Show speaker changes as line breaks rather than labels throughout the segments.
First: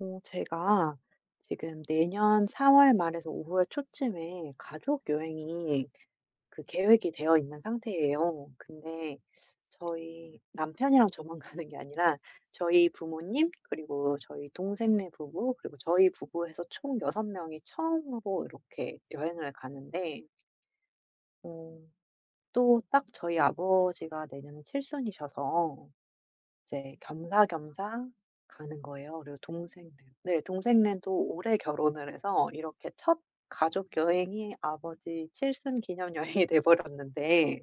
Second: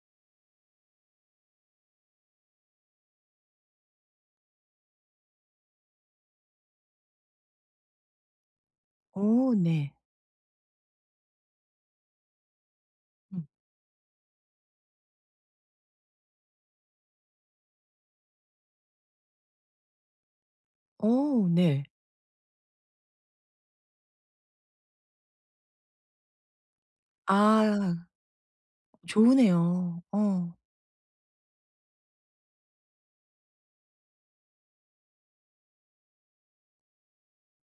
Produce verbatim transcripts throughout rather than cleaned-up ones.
어, 제가 지금 내년 사월 말에서 오월 초쯤에 가족 여행이 그 계획이 되어 있는 상태예요. 근데
어 네.
저희 남편이랑 저만 가는 게 아니라 저희
음.
부모님, 그리고 저희 동생네 부부, 그리고 저희 부부 해서 총 여섯 명이 처음으로 이렇게 여행을 가는데,
어
어,
네.
또딱 저희 아버지가 내년에 칠순이셔서 이제
아
겸사겸사 가는 거예요. 그리고 동생들
좋으네요.
네
어.
동생네도 올해 결혼을 해서 이렇게 첫 가족 여행이 아버지 칠순 기념 여행이 돼 버렸는데,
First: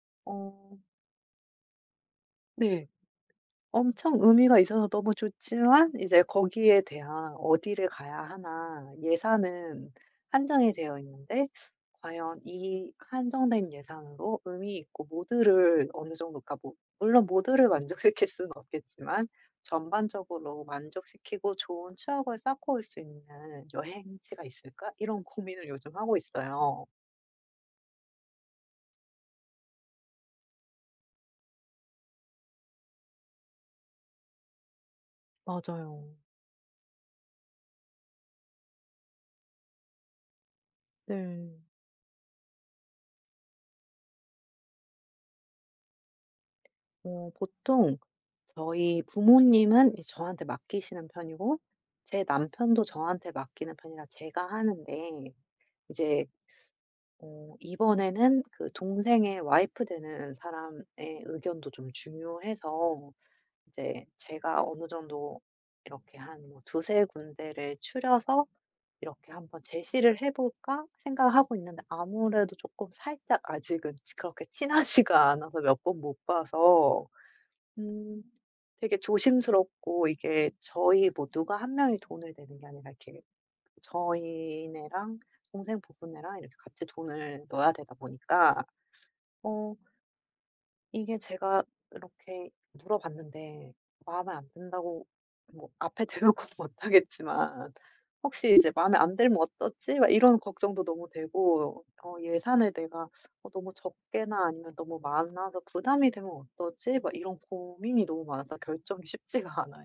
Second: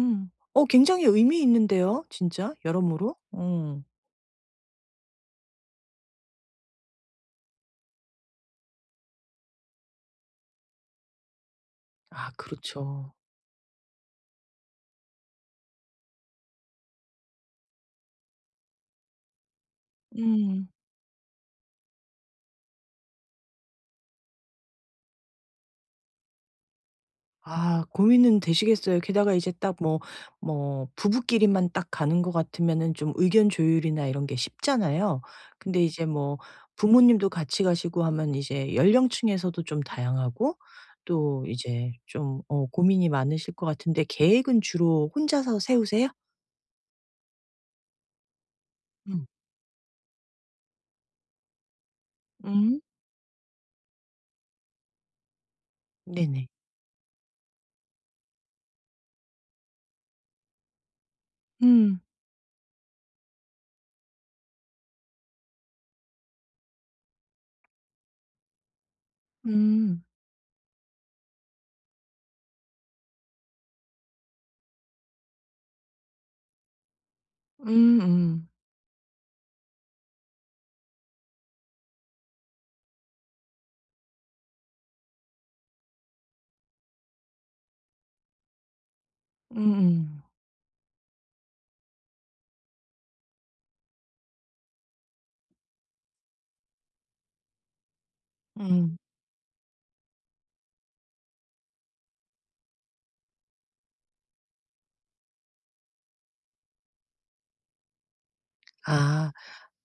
어
어,
굉장히 의미 있는데요 진짜
네.
여러모로. 어.
엄청 의미가 있어서 너무 좋지만 이제 거기에 대한 어디를 가야 하나, 예산은 한정이 되어 있는데
아
과연 이
그렇죠.
한정된 예산으로 의미 있고 모두를 어느 정도, 그러니까 뭐 물론 모두를 만족시킬 수는 없겠지만 전반적으로
음.
만족시키고 좋은 추억을 쌓고 올 수 있는 여행지가 있을까, 이런 고민을 요즘 하고 있어요.
아 고민은 되시겠어요. 게다가 이제 딱 뭐 뭐 부부끼리만 딱 가는 것 같으면은 좀 의견 조율이나 이런 게 쉽잖아요. 근데
맞아요.
이제 뭐 부모님도 같이 가시고 하면 이제 연령층에서도 좀 다양하고 또
네.
이제 좀 어 고민이 많으실 것 같은데 계획은 주로 혼자서 세우세요?
어 보통 저희
음.
부모님은 이 저한테 맡기시는 편이고, 제
음.
남편도 저한테 맡기는 편이라 제가 하는데 이제
네네.
어 이번에는 그 동생의 와이프 되는 사람의 의견도 좀
음.
중요해서, 이제 제가 어느 정도 이렇게 한 뭐두 군데를 추려서 이렇게 한번
음.
제시를 해 볼까 생각하고 있는데, 아무래도 조금 살짝 아직은 그렇게 친하지가 않아서, 몇 번 못 봐서, 음,
음음.
되게 조심스럽고, 이게 저희 뭐 누가 한 명이 돈을 내는 게 아니라 이렇게 저희네랑 동생 부부네랑 이렇게 같이 돈을 넣어야 되다 보니까. 어
음음. 음.
이게 제가 이렇게 물어봤는데 마음에 안 든다고 뭐 앞에 대놓고는 못하겠지만, 혹시 이제
음.
마음에
음.
안 들면 어쩌지, 막 이런 걱정도 너무 되고, 어, 예산을 내가 어, 너무 적게나 아니면 너무 많아서 부담이 되면 어쩌지, 막 이런 고민이 너무 많아서 결정이
아.
쉽지가 않아요.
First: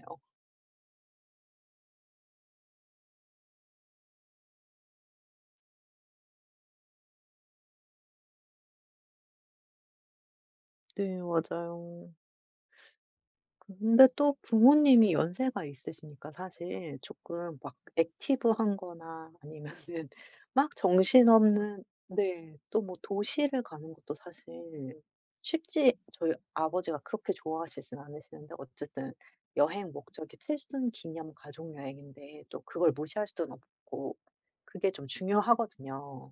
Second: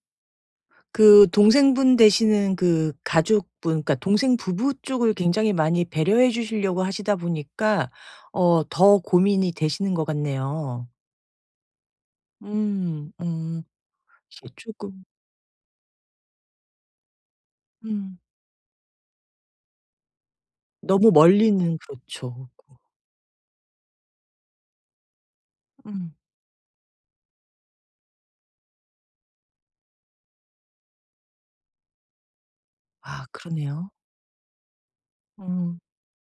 그 동생분 되시는 그 가족분, 그러니까 동생 부부 쪽을 굉장히 많이 배려해 주시려고 하시다 보니까 어 더 고민이 되시는 것 같네요.
네, 맞아요.
음. 음.
근데 또
이게 쪼끔
부모님이 연세가 있으시니까 사실 조금 막
음
액티브한 거나 아니면은 막
너무 멀리는
정신없는.
그렇죠.
네. 또 뭐 도시를 가는 것도 사실 쉽지,
음.
저희 아버지가 그렇게 좋아하시진 않으시는데 어쨌든 여행 목적이 칠순 기념 가족 여행인데 또 그걸 무시할
아
수는
그러네요.
없고. 그게 좀
음.
중요하거든요.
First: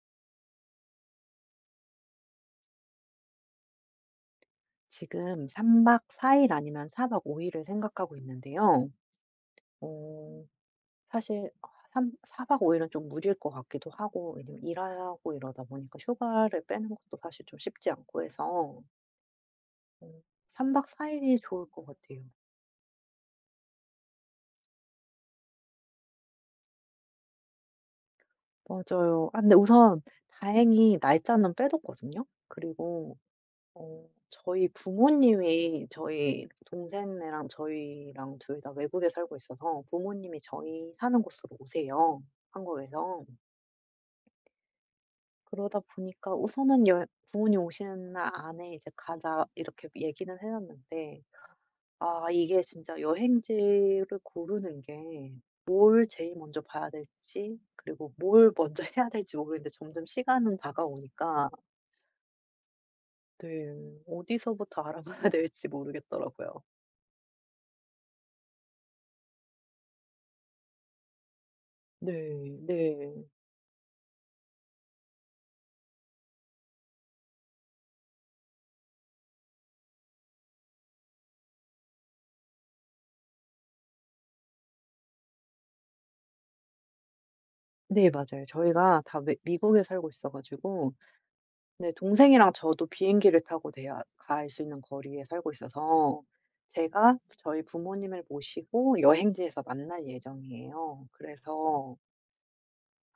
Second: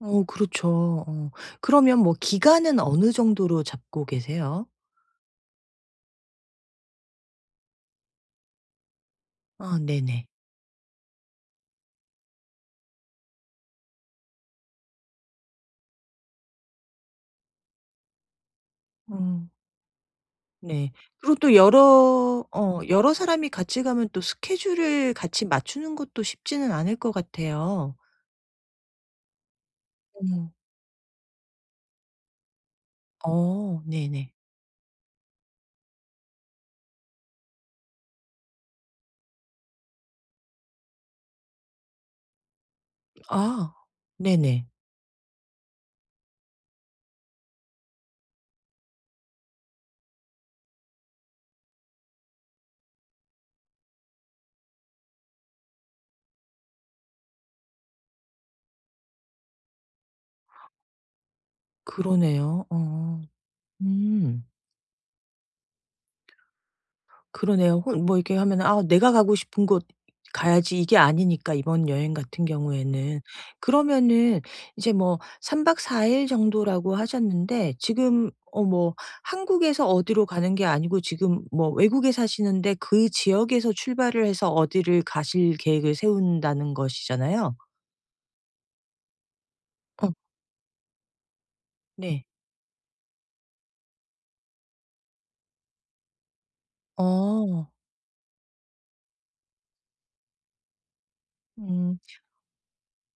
어 그렇죠. 어. 그러면 뭐 기간은 어느 정도로 잡고 계세요?
지금 삼 박 사 일 아니면 사 박 오 일을 생각하고 있는데요.
아 네네.
어 사실 아 삼사4박 오 일은 좀 무리일 것 같기도 하고, 왜냐면 일하고 이러다 보니까 휴가를 빼는 것도 사실 좀 쉽지 않고 해서
음.
음 삼 박
네.
사
그리고
일이
또
좋을 것 같아요.
여러 어 여러 사람이 같이 가면 또 스케줄을 같이 맞추는 것도 쉽지는 않을 것 같아요.
맞아요. 아 근데 우선
음.
다행히 날짜는 빼뒀거든요. 그리고
어
어
네네.
저희 부모님이, 저희 동생네랑 저희랑 둘 다 외국에 살고 있어서 부모님이 저희 사는 곳으로 오세요, 한국에서.
아 네네.
그러다 보니까 우선은 여 부모님 오시는 날 안에 이제 가자 이렇게 얘기는 해 놨는데, 아 이게 진짜 여행지를 고르는 게 뭘 제일 먼저 봐야 될지, 그리고 뭘 먼저 해야 될지 모르겠는데 점점 시간은 다가오니까.
그러네요. 어.
네.
음.
어디서부터 알아봐야 될지 모르겠더라고요.
그러네요. 혼 뭐 이렇게 하면 '아 내가 가고 싶은 곳 가야지.' 이게 아니니까 이번
네.
여행 같은 경우에는.
네.
그러면은 이제 뭐 삼 박 사 일 정도라고 하셨는데 지금 어 뭐 한국에서 어디로 가는 게 아니고 지금 뭐 외국에 사시는데 그 지역에서 출발을 해서 어디를 가실 계획을 세운다는 것이잖아요.
네, 맞아요. 저희가 다 미 미국에 살고
어.
있어 가지고. 네.
네.
동생이랑 저도 비행기를 타고 내야 갈 수 있는 거리에 살고 있어서 제가 저희
어.
부모님을 모시고 여행지에서 만날 예정이에요. 그래서
음.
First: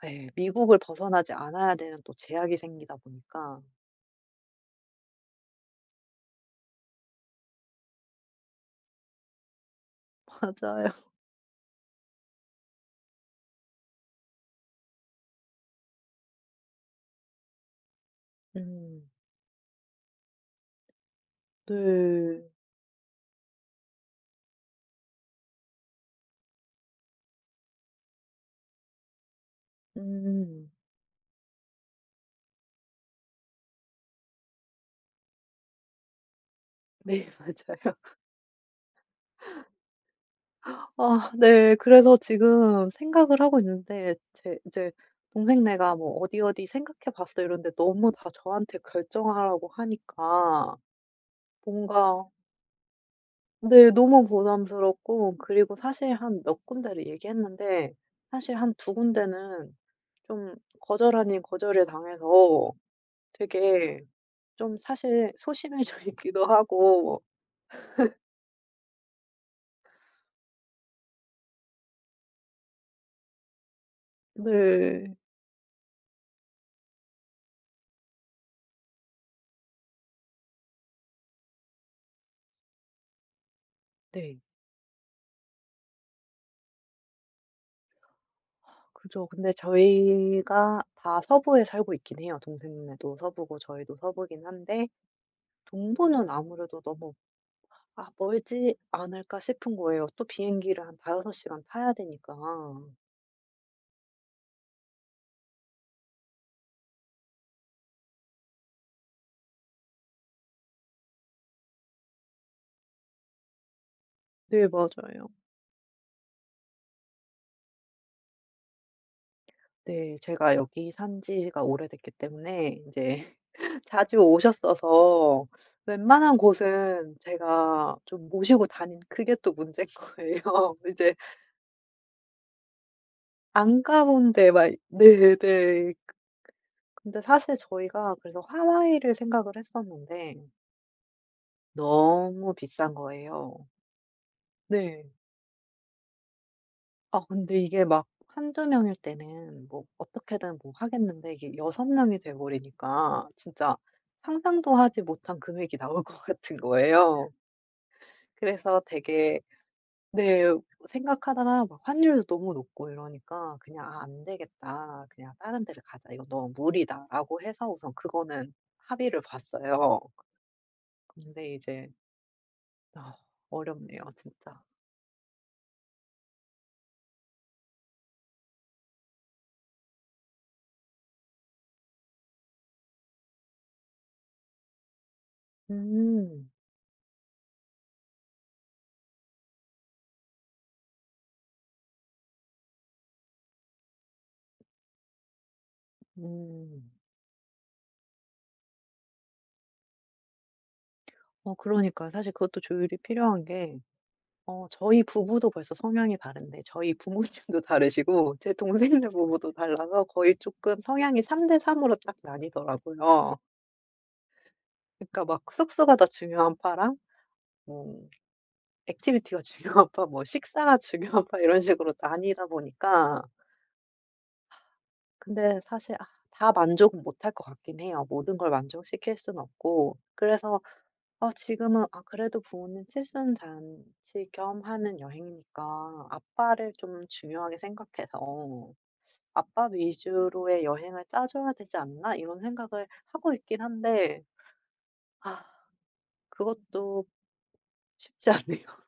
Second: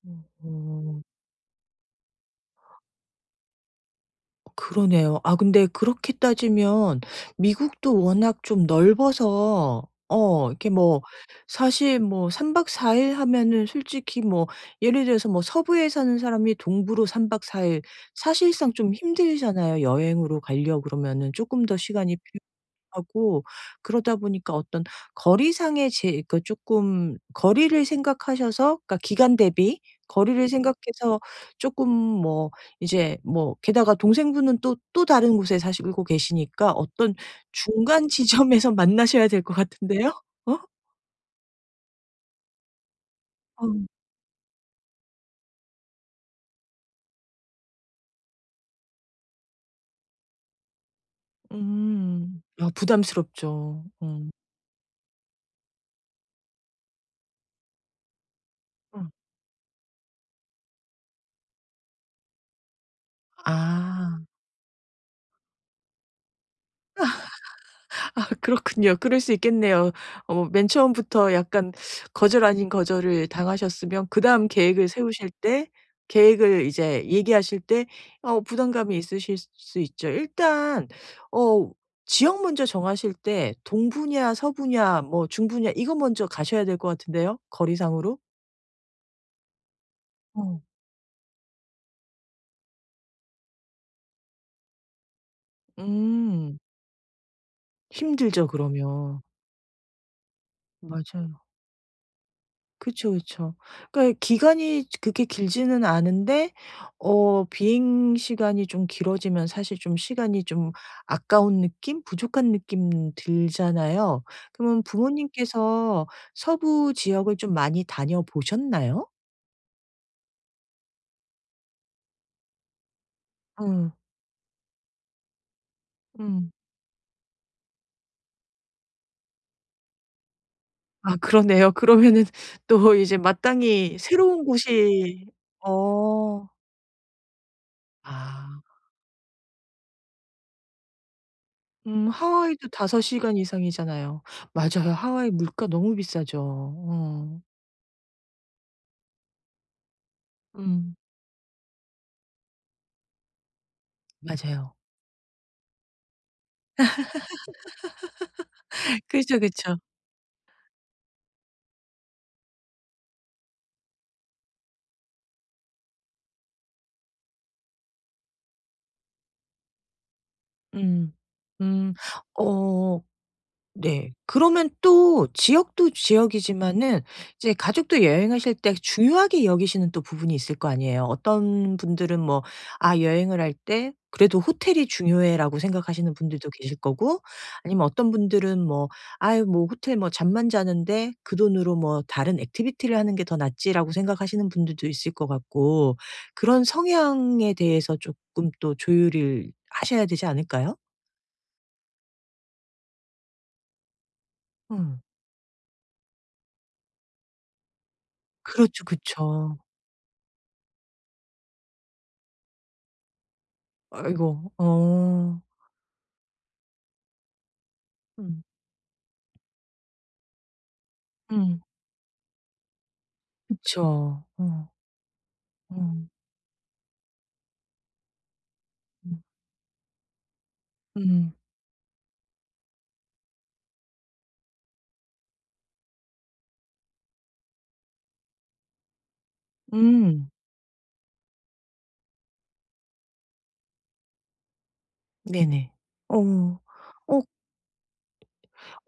네, 미국을
음.
벗어나지 않아야 되는 또 제약이 생기다 보니까.
그러네요. 아 근데 그렇게 따지면 미국도 워낙 좀 넓어서 어 이렇게
맞아요.
뭐 사실 뭐 삼 박 사 일 하면은 솔직히 뭐 예를 들어서 뭐 서부에 사는 사람이 동부로 삼 박 사 일 사실상 좀
음.
힘들잖아요. 여행으로 가려고 그러면은 조금 더 시간이
네.
필요하고, 그러다 보니까 어떤 거리상의 제 그 조금 거리를 생각하셔서, 그러니까 기간 대비 거리를
음.
생각해서 조금 뭐 이제 뭐 게다가 동생분은 또 또 다른 곳에 사시고 계시니까 어떤
네. 맞아요.
중간 지점에서 만나셔야 될 것 같은데요? 어?
아 네. 그래서 지금 생각을 하고
어. 음.
있는데, 제 이제 동생네가 뭐 "어디, 어디 생각해 봤어." 이런데 너무 다 저한테 결정하라고 하니까 뭔가.
음. 아 부담스럽죠.
네. 너무
어.
부담스럽고. 그리고 사실 한 몇 군데를 얘기했는데 사실 한 두
어.
군데는 좀 거절 아닌 거절을 당해서 되게
아.
좀 사실 소심해져 있기도 하고.
아 그렇군요. 그럴 수 있겠네요. 어 맨 처음부터 약간 거절 아닌 거절을 당하셨으면 그다음 계획을
네.
세우실 때, 계획을 이제 얘기하실 때 어 부담감이 있으실 수 있죠. 일단 어 지역 먼저 정하실 때 동부냐
네.
서부냐 뭐 중부냐 이거 먼저 가셔야 될 것 같은데요, 거리상으로?
그죠. 근데
어.
저희가 다 서부에 살고 있긴 해요. 동생네도 서부고 저희도 서부긴 한데, 동부는
음
아무래도 너무 '아,
힘들죠
멀지
그러면.
않을까?' 싶은 거예요. 또 비행기를 한 다섯
맞아요.
시간 타야 되니까.
그쵸, 그쵸. 그러니까 기간이 그렇게 길지는 않은데 어 비행 시간이 좀 길어지면 사실 좀 시간이 좀 아까운 느낌? 부족한 느낌 들잖아요.
네.
그러면
맞아요.
부모님께서 서부 지역을 좀 많이 다녀보셨나요?
네. 제가 여기 산 지가 오래됐기 때문에 이제
음.
자주 오셨어서 웬만한
음.
곳은 제가 좀 모시고 다닌, 그게 또 문제인 거예요. 이제
아 그러네요. 그러면은 또 이제
안
마땅히
가본
새로운
데 막.
곳이.
네네.
어.
근데 사실 저희가 그래서
아.
하와이를 생각을 했었는데
음
너무
하와이도
비싼
다섯 시간
거예요.
이상이잖아요. 맞아요.
네.
하와이 물가 너무 비싸죠.
아
어.
근데 이게 막 한두 명일 때는 뭐 어떻게든 뭐
음.
하겠는데 이게 여섯 명이 돼 버리니까 진짜 상상도
맞아요.
하지 못한 금액이 나올 것 같은 거예요. 그래서
그죠,
되게.
그쵸.
네. 생각하다가 막 환율도 너무 높고 이러니까 그냥 '아, 안 되겠다. 그냥 다른 데를 가자. 이거 너무 무리다.'라고 해서 우선 그거는 합의를 봤어요.
음.
근데 이제
음. 어
아 어렵네요
네.
진짜.
그러면 또 지역도 지역이지만은 이제 가족도 여행하실 때 중요하게 여기시는 또 부분이 있을 거 아니에요. 어떤 분들은 뭐 '아 여행을 할 때 그래도 호텔이 중요해.'라고 생각하시는
음.
분들도 계실 거고, 아니면 어떤 분들은 뭐 '아유 뭐 호텔 뭐 잠만 자는데 그 돈으로 뭐 다른 액티비티를 하는 게 더 낫지.'라고 생각하시는 분들도 있을 것 같고, 그런
음.
성향에 대해서 조금 또 조율을 하셔야 되지 않을까요?
어 그러니까 사실 그것도 조율이 필요한 게, 어
음.
저희 부부도 벌써 성향이 다른데, 저희 부모님도 다르시고 제
그렇죠,
동생네 부부도
그쵸.
달라서 거의 조금 성향이 삼 대 삼 으로 딱 나뉘더라고요.
아이고.
그러니까
어.
막 숙소가 더 중요한 파랑 뭐
음.
액티비티가 중요한 파, 뭐 식사가 중요한 파
음.
이런 식으로 나뉘다 보니까.
그쵸. 어.
근데 사실 아
어.
다 만족은 못할 것 같긴 해요. 모든 걸 만족시킬
음.
수는 없고. 그래서 어
음.
지금은 아 그래도 부모님 칠순잔치 겸 하는 여행이니까 아빠를 좀 중요하게 생각해서 '아빠
음.
위주로의 여행을 짜 줘야 되지 않나?' 이런 생각을 하고 있긴 한데 아
네네. 어.
그것도
어
쉽지 않네요.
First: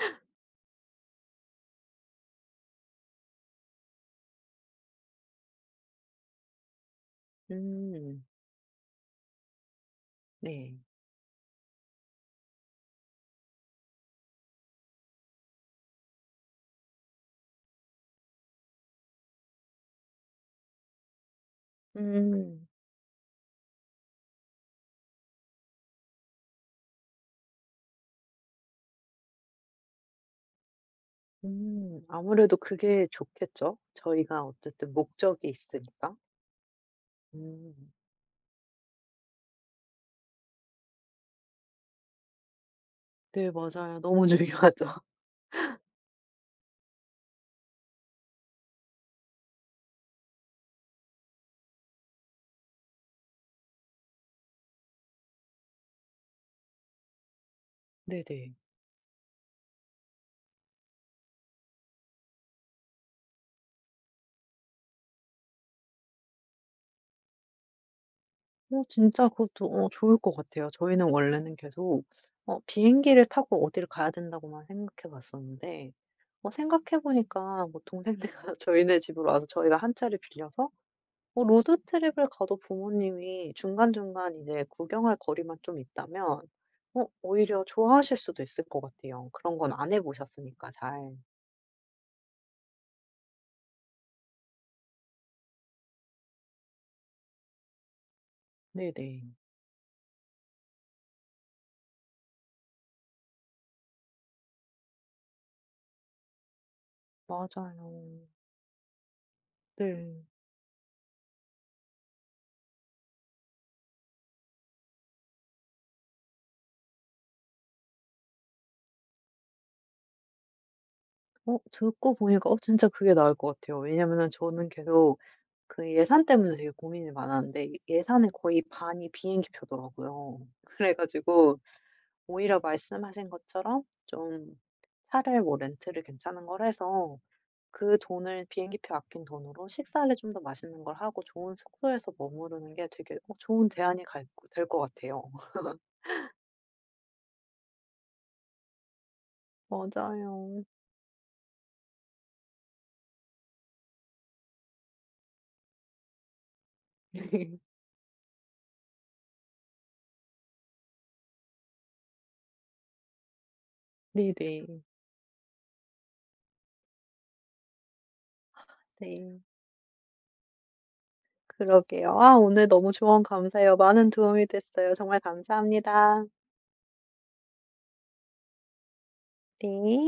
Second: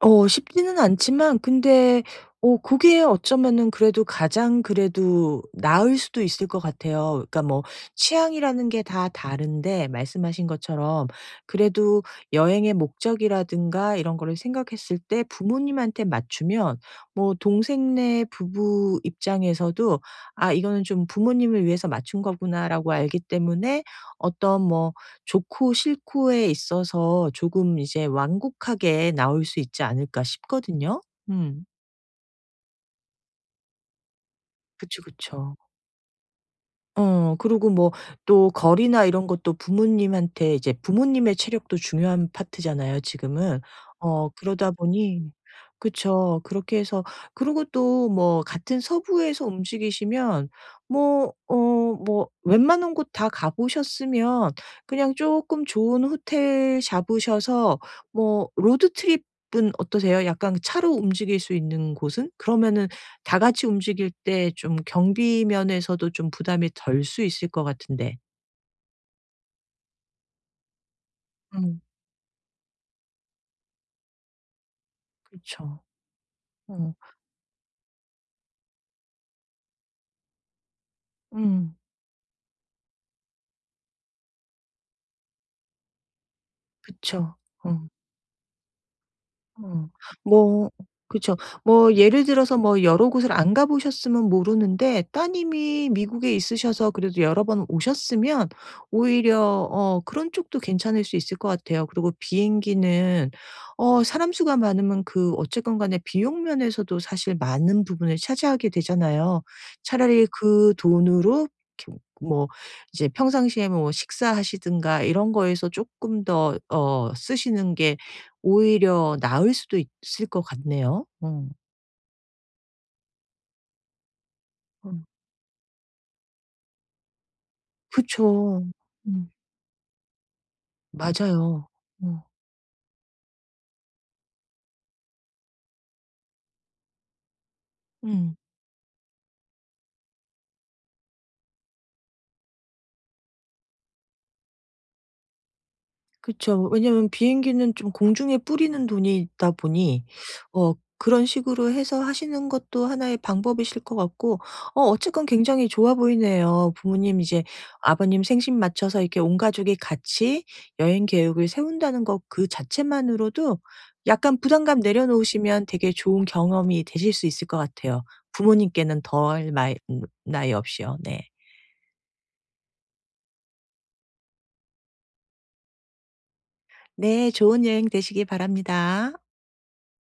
어 쉽지는 않지만 근데 어 그게 어쩌면은 그래도 가장 그래도 나을 수도 있을 것 같아요. 그러니까 뭐
음.
취향이라는 게 다 다른데 말씀하신
네.
것처럼 그래도 여행의 목적이라든가 이런 거를 생각했을 때 부모님한테 맞추면 뭐 동생네 부부 입장에서도 '아 이거는 좀 부모님을 위해서 맞춘
음.
거구나.'라고 알기 때문에 어떤 뭐 좋고 싫고에 있어서 조금 이제 완곡하게 나올 수 있지 않을까 싶거든요. 음.
음. 아무래도 그게 좋겠죠. 저희가 어쨌든
그쵸,
목적이
그쵸.
있으니까.
어 그리고
음.
뭐 또 거리나 이런 것도 부모님한테 이제 부모님의 체력도 중요한 파트잖아요
네,
지금은.
맞아요. 너무
어 그러다
중요하죠.
보니 그쵸. 그렇게 해서 그리고 또 뭐 같은 서부에서 움직이시면 뭐 어 뭐 웬만한 곳 다 가 보셨으면 그냥 조금 좋은 호텔 잡으셔서 뭐
네네.
로드트립은 어떠세요? 약간 차로 움직일 수 있는 곳은? 그러면은 다 같이 움직일 때 좀 경비 면에서도 좀 부담이 덜 수 있을 것 같은데.
어 진짜 그것도 어 좋을 것 같아요. 저희는 원래는
음.
계속 어 비행기를 타고 어디를 가야 된다고만 생각해
그쵸.
봤었는데, 어
어.
생각해 보니까 뭐 동생네가 저희네 집으로 와서 저희가 한 차를 빌려서 뭐
음.
로드 트립을 가도 부모님이 중간중간 이제 구경할 거리만 좀 있다면 어
그쵸.
오히려
어.
좋아하실 수도 있을 것 같아요. 그런 건
어.
안 해 보셨으니까
뭐
잘.
그쵸. 뭐 예를 들어서 뭐 여러 곳을 안 가 보셨으면 모르는데, 따님이 미국에 있으셔서 그래도 여러 번 오셨으면
네네.
오히려 어 그런 쪽도 괜찮을 수 있을 것 같아요. 그리고 비행기는 어 사람 수가 많으면 그 어쨌건 간에 비용 면에서도 사실 많은 부분을
맞아요.
차지하게 되잖아요.
네.
차라리 그 돈으로 이렇게 뭐 이제 평상시에 뭐 식사하시든가 이런 거에서 쪼끔 더 어 쓰시는 게 오히려 나을 수도 있을 것 같네요. 어.
어 듣고 보니까 어 진짜 그게 나을 것 같아요. 왜냐면은 저는
어.
계속 그 예산 때문에 되게 고민이 많았는데 이 예산의 거의
그쵸.
반이
음.
비행기표더라고요. 그래 가지고
맞아요. 어.
오히려 말씀하신 것처럼 좀 차를 뭐 렌트를 괜찮은 걸 해서 그
음.
돈을 비행기표 아낀 돈으로 식사를 좀 더 맛있는 걸 하고 좋은 숙소에서 머무르는 게 되게 어 좋은 대안이 될 것 같아요.
그쵸. 왜냐면 비행기는 좀 공중에 뿌리는 돈이 있다 보니
맞아요.
어 그런 식으로 해서 하시는 것도 하나의 방법이실 것 같고, 어 어쨌건 굉장히 좋아 보이네요. 부모님 이제 아버님 생신 맞춰서 이렇게 온 가족이 같이 여행 계획을 세운다는 것 그 자체만으로도 약간 부담감
네네.
내려놓으시면 되게 좋은 경험이 되실 수 있을 것 같아요. 부모님께는
네.
덜 마이 음 나이 없이요. 네.
그러게요. 아 오늘 너무 조언 감사해요. 많은 도움이 됐어요. 정말 감사합니다.
네. 좋은 여행 되시기 바랍니다.
네.